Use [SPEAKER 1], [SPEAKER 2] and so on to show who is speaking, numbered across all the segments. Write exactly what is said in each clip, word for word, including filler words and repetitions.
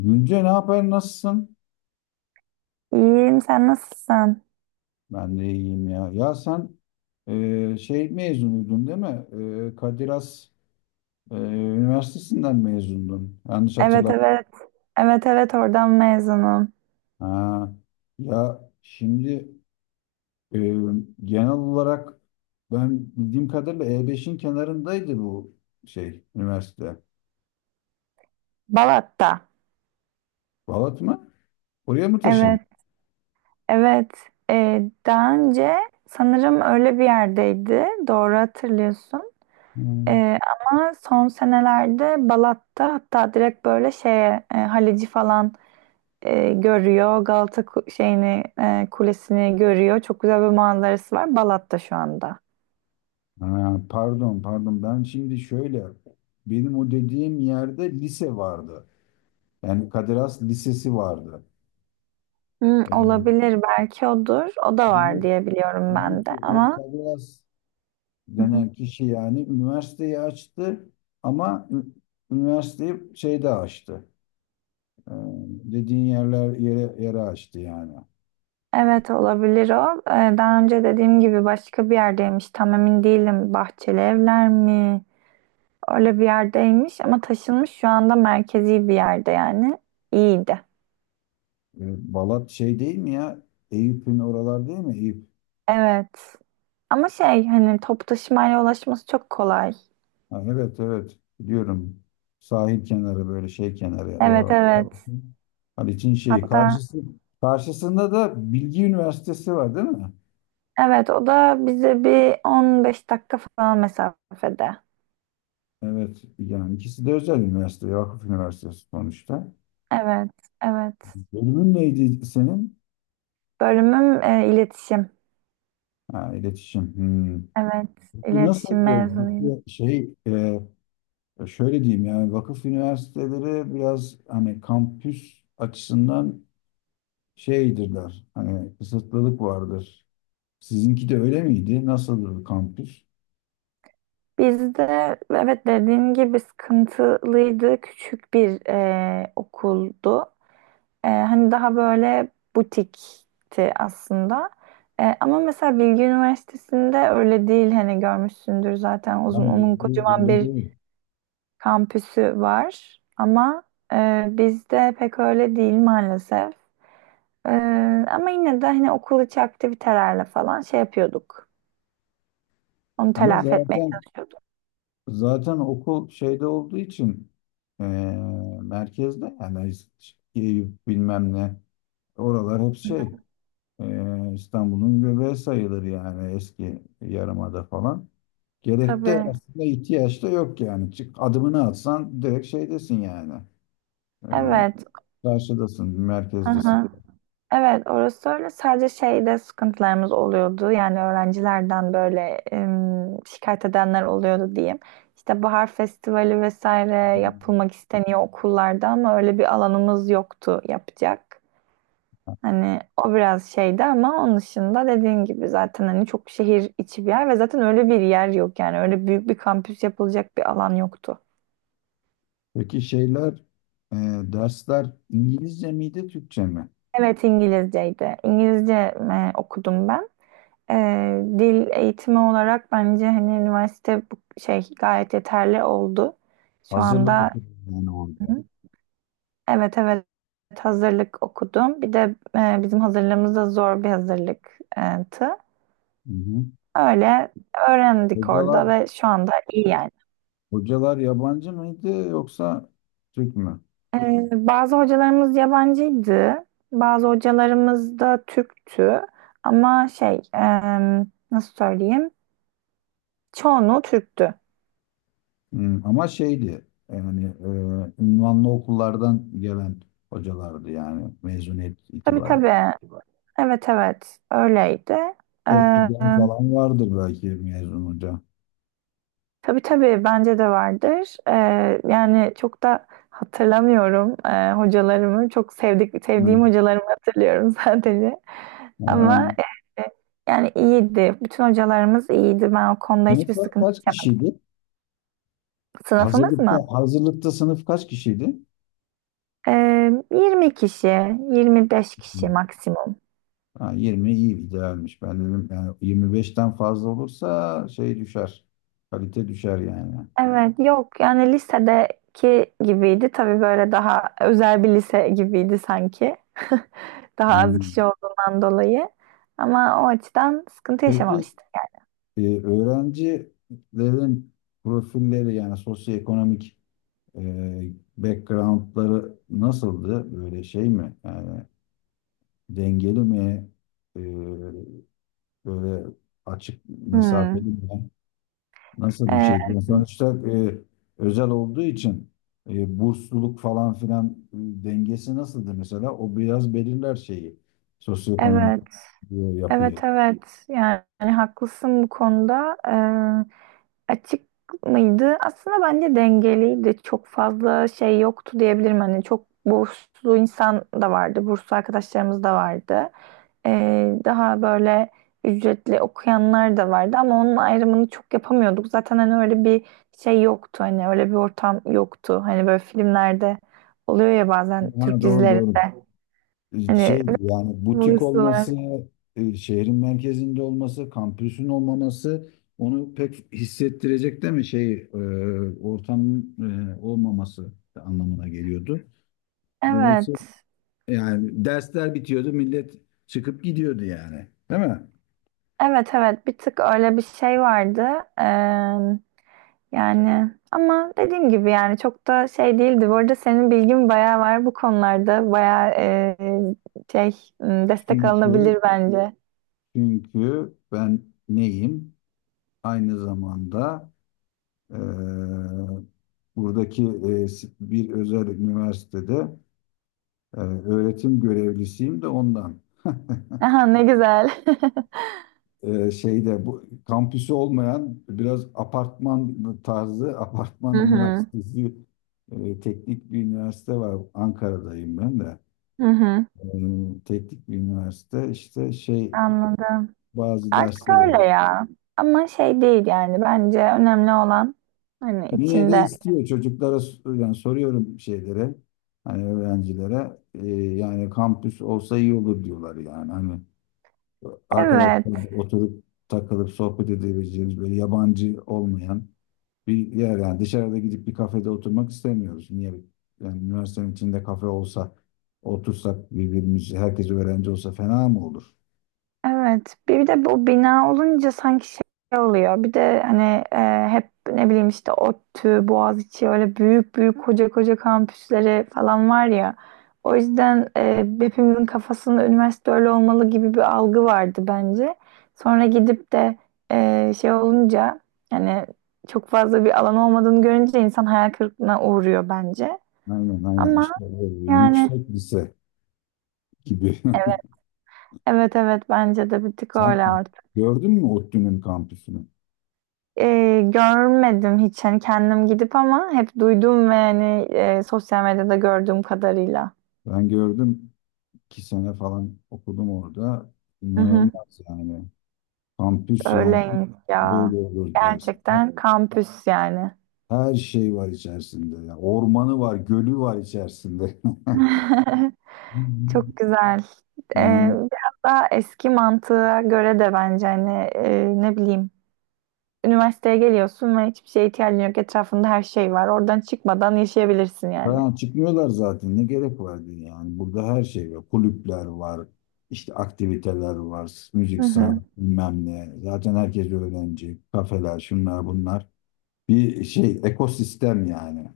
[SPEAKER 1] Gülce, ne haber, nasılsın?
[SPEAKER 2] İyiyim, sen nasılsın?
[SPEAKER 1] Ben de iyiyim ya. Ya sen e, şey mezunuydun değil mi? E, Kadir Has e, Üniversitesinden mezundun. Yanlış
[SPEAKER 2] Evet,
[SPEAKER 1] hatırlamıyorum.
[SPEAKER 2] evet. Evet, evet, oradan mezunum.
[SPEAKER 1] Ha. Ya şimdi e, genel olarak ben bildiğim kadarıyla E beşin kenarındaydı bu şey üniversite.
[SPEAKER 2] Balat'ta.
[SPEAKER 1] Balat mı? Oraya mı taşındın?
[SPEAKER 2] Evet, evet. Ee, daha önce sanırım öyle bir yerdeydi. Doğru hatırlıyorsun.
[SPEAKER 1] Hmm.
[SPEAKER 2] Ee, Ama son senelerde Balat'ta hatta direkt böyle şeye, e, Halici falan e, görüyor. Galata ku- şeyini e, kulesini görüyor. Çok güzel bir manzarası var. Balat'ta şu anda.
[SPEAKER 1] Ha, pardon, pardon, ben şimdi şöyle, benim o dediğim yerde lise vardı. Yani Kadir Has Lisesi vardı.
[SPEAKER 2] Hmm,
[SPEAKER 1] Ee,
[SPEAKER 2] olabilir belki odur. O da var
[SPEAKER 1] demek,
[SPEAKER 2] diye biliyorum
[SPEAKER 1] demek
[SPEAKER 2] ben de
[SPEAKER 1] ki o
[SPEAKER 2] ama
[SPEAKER 1] Kadir Has
[SPEAKER 2] Hı hı.
[SPEAKER 1] denen kişi yani üniversiteyi açtı ama ü- üniversiteyi şeyde açtı. Ee, dediğin yerler yere, yere açtı yani.
[SPEAKER 2] evet olabilir o. Ee, daha önce dediğim gibi başka bir yerdeymiş. Tam emin değilim. Bahçeli evler mi? Öyle bir yerdeymiş ama taşınmış şu anda merkezi bir yerde yani. İyiydi.
[SPEAKER 1] Ee, Balat şey değil mi ya? Eyüp'ün oralar değil mi? Eyüp.
[SPEAKER 2] Evet. Ama şey hani top taşımayla ulaşması çok kolay.
[SPEAKER 1] Ha, evet, evet, biliyorum. Sahil kenarı, böyle şey kenarı.
[SPEAKER 2] Evet,
[SPEAKER 1] O,
[SPEAKER 2] evet.
[SPEAKER 1] Haliç'in şeyi.
[SPEAKER 2] Hatta
[SPEAKER 1] Karşısı, karşısında da Bilgi Üniversitesi var değil mi?
[SPEAKER 2] evet o da bize bir on beş dakika falan mesafede.
[SPEAKER 1] Evet, yani ikisi de özel üniversite, Vakıf Üniversitesi sonuçta.
[SPEAKER 2] Evet, evet.
[SPEAKER 1] Bölümün neydi senin?
[SPEAKER 2] Bölümüm e, iletişim.
[SPEAKER 1] Ha, iletişim. Hmm.
[SPEAKER 2] Evet,
[SPEAKER 1] Peki
[SPEAKER 2] iletişim
[SPEAKER 1] nasıl böyle
[SPEAKER 2] mezunuyum.
[SPEAKER 1] bir şey, e, şöyle diyeyim, yani vakıf üniversiteleri biraz hani kampüs açısından şeydirler. Hani kısıtlılık vardır. Sizinki de öyle miydi? Nasıldır kampüs?
[SPEAKER 2] Bizde, evet, dediğin gibi sıkıntılıydı. Küçük bir e, okuldu. Ee, hani daha böyle butikti aslında. Ee, ama mesela Bilgi Üniversitesi'nde öyle değil hani görmüşsündür zaten uzun
[SPEAKER 1] Ben
[SPEAKER 2] onun kocaman
[SPEAKER 1] böyle
[SPEAKER 2] bir
[SPEAKER 1] değil.
[SPEAKER 2] kampüsü var. Ama e, bizde pek öyle değil maalesef. Ee, Ama yine de hani okul içi aktivitelerle falan şey yapıyorduk. Onu
[SPEAKER 1] Ama
[SPEAKER 2] telafi etmeye
[SPEAKER 1] zaten
[SPEAKER 2] çalışıyorduk.
[SPEAKER 1] Zaten okul şeyde olduğu için eee, merkezde yani, Eyüp bilmem ne, oralar hep şey, eee, İstanbul'un göbeği sayılır yani, eski yarımada falan. Gerek de
[SPEAKER 2] Tabii.
[SPEAKER 1] aslında, ihtiyaç da yok yani. Çık adımını atsan direkt şeydesin yani. Eee,
[SPEAKER 2] Evet.
[SPEAKER 1] karşıdasın, merkezdesin.
[SPEAKER 2] Aha. Evet, orası öyle. Sadece şeyde sıkıntılarımız oluyordu. Yani öğrencilerden böyle em, şikayet edenler oluyordu diyeyim. İşte bahar festivali vesaire yapılmak isteniyor okullarda ama öyle bir alanımız yoktu yapacak. Hani o biraz şeydi ama onun dışında dediğin gibi zaten hani çok şehir içi bir yer ve zaten öyle bir yer yok yani öyle büyük bir kampüs yapılacak bir alan yoktu.
[SPEAKER 1] Peki şeyler, e, dersler İngilizce miydi, Türkçe mi?
[SPEAKER 2] Evet, İngilizceydi. İngilizce e, okudum ben. E, Dil eğitimi olarak bence hani üniversite bu şey gayet yeterli oldu. Şu
[SPEAKER 1] Hazırlık
[SPEAKER 2] anda.
[SPEAKER 1] okulu yani orada.
[SPEAKER 2] Hı. evet evet hazırlık okudum. Bir de e, bizim hazırlığımız da zor bir hazırlıktı.
[SPEAKER 1] Hı hı.
[SPEAKER 2] Öyle öğrendik
[SPEAKER 1] Hocalar
[SPEAKER 2] orada ve şu anda iyi yani.
[SPEAKER 1] Hocalar yabancı mıydı yoksa Türk mü?
[SPEAKER 2] E, bazı hocalarımız yabancıydı. Bazı hocalarımız da Türktü. Ama şey e, nasıl söyleyeyim? Çoğunluğu Türktü.
[SPEAKER 1] Hmm, ama şeydi yani, e, ünvanlı okullardan gelen hocalardı yani mezuniyet
[SPEAKER 2] Tabii,
[SPEAKER 1] itibariyle.
[SPEAKER 2] tabii. Evet, evet, öyleydi. Ee,
[SPEAKER 1] ODTÜ'den falan vardır belki mezun hoca.
[SPEAKER 2] tabii, tabii, bence de vardır. Ee, yani çok da hatırlamıyorum ee, hocalarımı. Çok sevdik,
[SPEAKER 1] Hmm.
[SPEAKER 2] sevdiğim hocalarımı hatırlıyorum sadece. Ama
[SPEAKER 1] Ee,
[SPEAKER 2] e, yani iyiydi. Bütün hocalarımız iyiydi. Ben o konuda hiçbir
[SPEAKER 1] sınıflar
[SPEAKER 2] sıkıntı
[SPEAKER 1] kaç
[SPEAKER 2] çekmedim.
[SPEAKER 1] kişiydi?
[SPEAKER 2] Sınıfımız mı?
[SPEAKER 1] Hazırlıkta hazırlıkta sınıf kaç kişiydi?
[SPEAKER 2] Ee, yirmi kişi, yirmi beş kişi
[SPEAKER 1] Hmm.
[SPEAKER 2] maksimum.
[SPEAKER 1] Ha, yirmi iyi idealmiş. Ben dedim yani yirmi beşten fazla olursa şey düşer. Kalite düşer yani.
[SPEAKER 2] Evet, yok yani lisedeki gibiydi. Tabii böyle daha özel bir lise gibiydi sanki. Daha az
[SPEAKER 1] Hmm.
[SPEAKER 2] kişi olduğundan dolayı. Ama o açıdan sıkıntı
[SPEAKER 1] Peki
[SPEAKER 2] yaşamamıştım.
[SPEAKER 1] E, öğrencilerin profilleri yani sosyoekonomik, e, backgroundları nasıldı? Böyle şey mi? Yani dengeli mi? E, böyle açık mesafeli
[SPEAKER 2] Hmm.
[SPEAKER 1] mi? Nasıl bir şeydi?
[SPEAKER 2] Ee,
[SPEAKER 1] Yani sonuçta e, özel olduğu için, e, bursluluk falan filan, e, dengesi nasıldı mesela? O biraz belirler şeyi. Sosyoekonomik,
[SPEAKER 2] evet,
[SPEAKER 1] e,
[SPEAKER 2] evet,
[SPEAKER 1] yapıyı.
[SPEAKER 2] evet. Yani, haklısın bu konuda. Ee, açık mıydı? Aslında bence dengeliydi. Çok fazla şey yoktu diyebilirim. Hani çok burslu insan da vardı. Burslu arkadaşlarımız da vardı. Ee, daha böyle ücretli okuyanlar da vardı ama onun ayrımını çok yapamıyorduk. Zaten hani öyle bir şey yoktu. Hani öyle bir ortam yoktu. Hani böyle filmlerde oluyor ya bazen Türk
[SPEAKER 1] Ha, doğru,
[SPEAKER 2] dizileri.
[SPEAKER 1] doğru. Ee,
[SPEAKER 2] Hani
[SPEAKER 1] şey, yani butik
[SPEAKER 2] burası var.
[SPEAKER 1] olması, e, şehrin merkezinde olması, kampüsün olmaması, onu pek hissettirecek değil mi? Şey, e, ortamın, e, olmaması anlamına geliyordu.
[SPEAKER 2] Evet.
[SPEAKER 1] Dolayısıyla yani dersler bitiyordu, millet çıkıp gidiyordu yani. Değil mi?
[SPEAKER 2] Evet, evet, bir tık öyle bir şey vardı. Ee, Yani ama dediğim gibi yani çok da şey değildi. Bu arada senin bilgin bayağı var bu konularda. Bayağı e, şey m, destek
[SPEAKER 1] Çünkü
[SPEAKER 2] alınabilir bence.
[SPEAKER 1] çünkü ben neyim? Aynı zamanda e, buradaki e, bir özel üniversitede Ee, öğretim görevlisiyim de ondan.
[SPEAKER 2] Aha, ne güzel.
[SPEAKER 1] Ee, şeyde, bu kampüsü olmayan biraz apartman tarzı
[SPEAKER 2] Hı
[SPEAKER 1] apartman
[SPEAKER 2] hı.
[SPEAKER 1] üniversitesi, e, teknik bir üniversite var. Ankara'dayım ben de.
[SPEAKER 2] Hı hı.
[SPEAKER 1] Ee, teknik bir üniversite işte şey,
[SPEAKER 2] Anladım.
[SPEAKER 1] bazı
[SPEAKER 2] Artık
[SPEAKER 1] derslere
[SPEAKER 2] öyle
[SPEAKER 1] gidiyor.
[SPEAKER 2] ya. Ama şey değil yani. Bence önemli olan hani
[SPEAKER 1] Yine de
[SPEAKER 2] içinde.
[SPEAKER 1] istiyor, çocuklara yani soruyorum şeylere, hani öğrencilere, e, yani kampüs olsa iyi olur diyorlar yani, hani arkadaşlar
[SPEAKER 2] Evet.
[SPEAKER 1] oturup takılıp sohbet edebileceğimiz, böyle yabancı olmayan bir yer, yani dışarıda gidip bir kafede oturmak istemiyoruz. Niye? Yani üniversitenin içinde kafe olsa, otursak, birbirimiz herkes öğrenci olsa fena mı olur?
[SPEAKER 2] Evet. Bir de bu bina olunca sanki şey oluyor. Bir de hani e, hep ne bileyim işte ODTÜ, Boğaziçi öyle büyük büyük koca koca kampüsleri falan var ya. O yüzden e, hepimizin kafasında üniversite öyle olmalı gibi bir algı vardı bence. Sonra gidip de e, şey olunca yani çok fazla bir alan olmadığını görünce insan hayal kırıklığına uğruyor bence.
[SPEAKER 1] Aynen, aynen,
[SPEAKER 2] Ama
[SPEAKER 1] işte böyle
[SPEAKER 2] yani
[SPEAKER 1] yüksek lise gibi.
[SPEAKER 2] evet, evet, evet, bence de bir tık
[SPEAKER 1] Sen
[SPEAKER 2] öyle.
[SPEAKER 1] gördün mü ODTÜ'nün kampüsünü?
[SPEAKER 2] E, görmedim hiç hani kendim gidip ama hep duydum ve hani e, sosyal medyada gördüğüm kadarıyla.
[SPEAKER 1] Ben gördüm, iki sene falan okudum orada.
[SPEAKER 2] Hı hı,
[SPEAKER 1] İnanılmaz yani. Kampüs yani,
[SPEAKER 2] öyleymiş ya.
[SPEAKER 1] böyle olur dersin.
[SPEAKER 2] Gerçekten kampüs yani.
[SPEAKER 1] Her şey var içerisinde. Ya. Ormanı var, gölü var içerisinde.
[SPEAKER 2] Çok güzel. E,
[SPEAKER 1] Yani
[SPEAKER 2] Biraz daha eski mantığa göre de bence hani e, ne bileyim üniversiteye geliyorsun ve hiçbir şeye ihtiyacın yok. Etrafında her şey var. Oradan çıkmadan yaşayabilirsin yani.
[SPEAKER 1] falan çıkmıyorlar zaten. Ne gerek vardı yani? Burada her şey var. Kulüpler var. İşte aktiviteler var.
[SPEAKER 2] Hı
[SPEAKER 1] Müzik,
[SPEAKER 2] hı.
[SPEAKER 1] sanat, bilmem ne. Zaten herkes öğrenci. Kafeler, şunlar bunlar. Bir şey, ekosistem yani.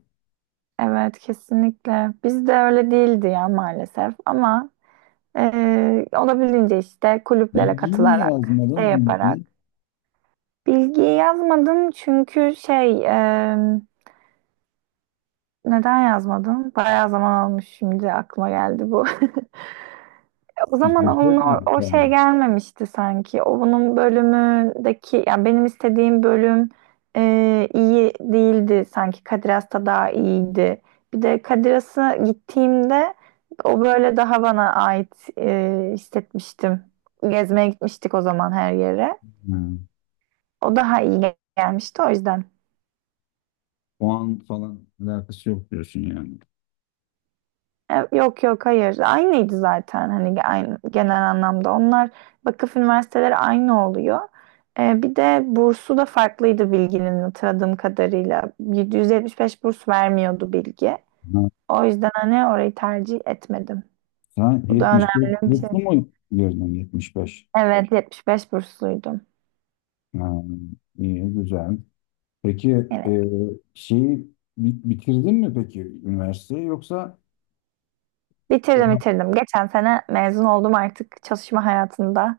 [SPEAKER 2] Evet, kesinlikle. Bizde öyle değildi ya maalesef ama e, olabildiğince işte kulüplere
[SPEAKER 1] Bilgiyi niye
[SPEAKER 2] katılarak, şey
[SPEAKER 1] yazmadın?
[SPEAKER 2] yaparak.
[SPEAKER 1] Bilgiyi
[SPEAKER 2] Bilgiyi yazmadım çünkü şey e, neden yazmadım? Bayağı zaman almış şimdi aklıma geldi bu. O
[SPEAKER 1] hiç
[SPEAKER 2] zaman onun o,
[SPEAKER 1] yükseltmedin
[SPEAKER 2] o şey
[SPEAKER 1] sen.
[SPEAKER 2] gelmemişti sanki. O bunun bölümündeki yani benim istediğim bölüm e, iyi değildi sanki. Kadir Has'ta daha iyiydi. Bir de Kadir Has'a gittiğimde o böyle daha bana ait e, hissetmiştim. Gezmeye gitmiştik o zaman her yere.
[SPEAKER 1] Ha,
[SPEAKER 2] O daha iyi gel- gelmişti o yüzden.
[SPEAKER 1] o an falan alakası yok diyorsun yani.
[SPEAKER 2] E, Yok, yok, hayır. Aynıydı zaten hani ge- aynı, genel anlamda. Onlar vakıf üniversiteleri aynı oluyor. E, bir de bursu da farklıydı Bilgi'nin hatırladığım kadarıyla. yedi yüz yetmiş beş burs vermiyordu Bilgi.
[SPEAKER 1] Ha,
[SPEAKER 2] O yüzden hani orayı tercih etmedim.
[SPEAKER 1] Sen
[SPEAKER 2] Bu da
[SPEAKER 1] yetmiş beş
[SPEAKER 2] önemli bir şey.
[SPEAKER 1] burslu mu girdin, yetmiş beş?
[SPEAKER 2] Evet, yetmiş beş bursluydum.
[SPEAKER 1] Ha, iyi, güzel. Peki
[SPEAKER 2] Evet.
[SPEAKER 1] e, şeyi bi- bitirdin mi peki üniversiteyi yoksa
[SPEAKER 2] Bitirdim,
[SPEAKER 1] e,
[SPEAKER 2] bitirdim. Geçen sene mezun oldum artık çalışma hayatında.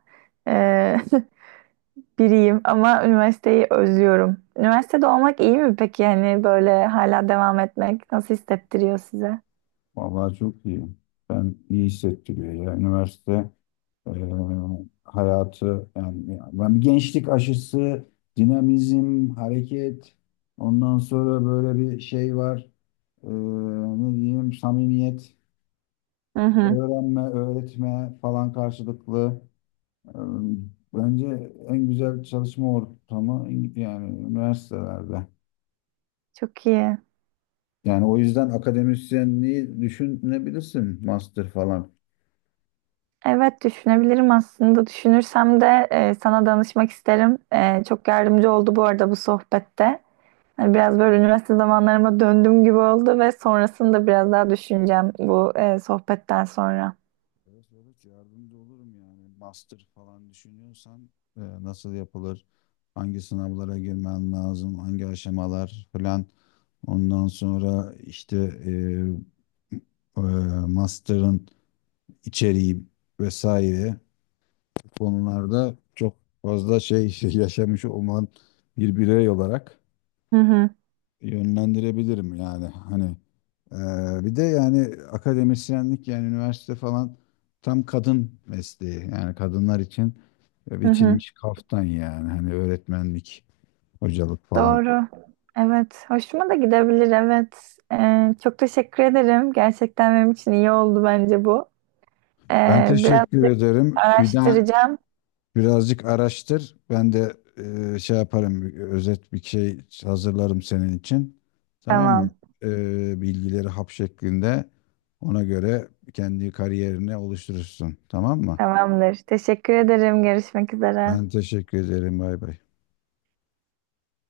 [SPEAKER 2] E, Biriyim ama üniversiteyi özlüyorum. Üniversitede olmak iyi mi peki? Yani böyle hala devam etmek nasıl hissettiriyor size?
[SPEAKER 1] vallahi çok iyi. Ben, iyi hissettiriyor ya üniversite, e, hayatı yani, ya ben, bir gençlik aşısı, dinamizm, hareket, ondan sonra böyle bir şey var. E, ne diyeyim, samimiyet,
[SPEAKER 2] Hı hı.
[SPEAKER 1] öğrenme, öğretme falan, karşılıklı. Ee, Bence en güzel çalışma ortamı İng- yani üniversitelerde.
[SPEAKER 2] Çok iyi.
[SPEAKER 1] Yani o yüzden akademisyenliği düşünebilirsin, master falan.
[SPEAKER 2] Evet, düşünebilirim aslında. Düşünürsem de e, sana danışmak isterim. E, çok yardımcı oldu bu arada bu sohbette. Hani biraz böyle üniversite zamanlarıma döndüğüm gibi oldu ve sonrasını da biraz daha düşüneceğim bu e, sohbetten sonra.
[SPEAKER 1] Evet, evet, yardımcı olurum yani. Master falan düşünüyorsan e, nasıl yapılır? Hangi sınavlara girmen lazım? Hangi aşamalar falan. Ondan sonra işte e, e, master'ın içeriği vesaire. Konularda çok fazla şey yaşamış olman, bir birey olarak
[SPEAKER 2] Hı hı.
[SPEAKER 1] yönlendirebilirim yani, hani eee, bir de yani akademisyenlik yani üniversite falan tam kadın mesleği yani, kadınlar için
[SPEAKER 2] Hı hı.
[SPEAKER 1] biçilmiş kaftan yani, hani öğretmenlik, hocalık falan.
[SPEAKER 2] Doğru. Evet. Hoşuma da gidebilir. Evet. Ee, çok teşekkür ederim. Gerçekten benim için iyi oldu bence bu.
[SPEAKER 1] Ben
[SPEAKER 2] Ee,
[SPEAKER 1] teşekkür
[SPEAKER 2] birazcık
[SPEAKER 1] ederim. Bir daha,
[SPEAKER 2] araştıracağım.
[SPEAKER 1] birazcık araştır. Ben de e, şey yaparım, bir özet bir şey hazırlarım senin için. Tamam mı?
[SPEAKER 2] Tamam.
[SPEAKER 1] E, bilgileri hap şeklinde, ona göre kendi kariyerini oluşturursun. Tamam mı?
[SPEAKER 2] Tamamdır. Teşekkür ederim. Görüşmek üzere.
[SPEAKER 1] Ben teşekkür ederim. Bay bay.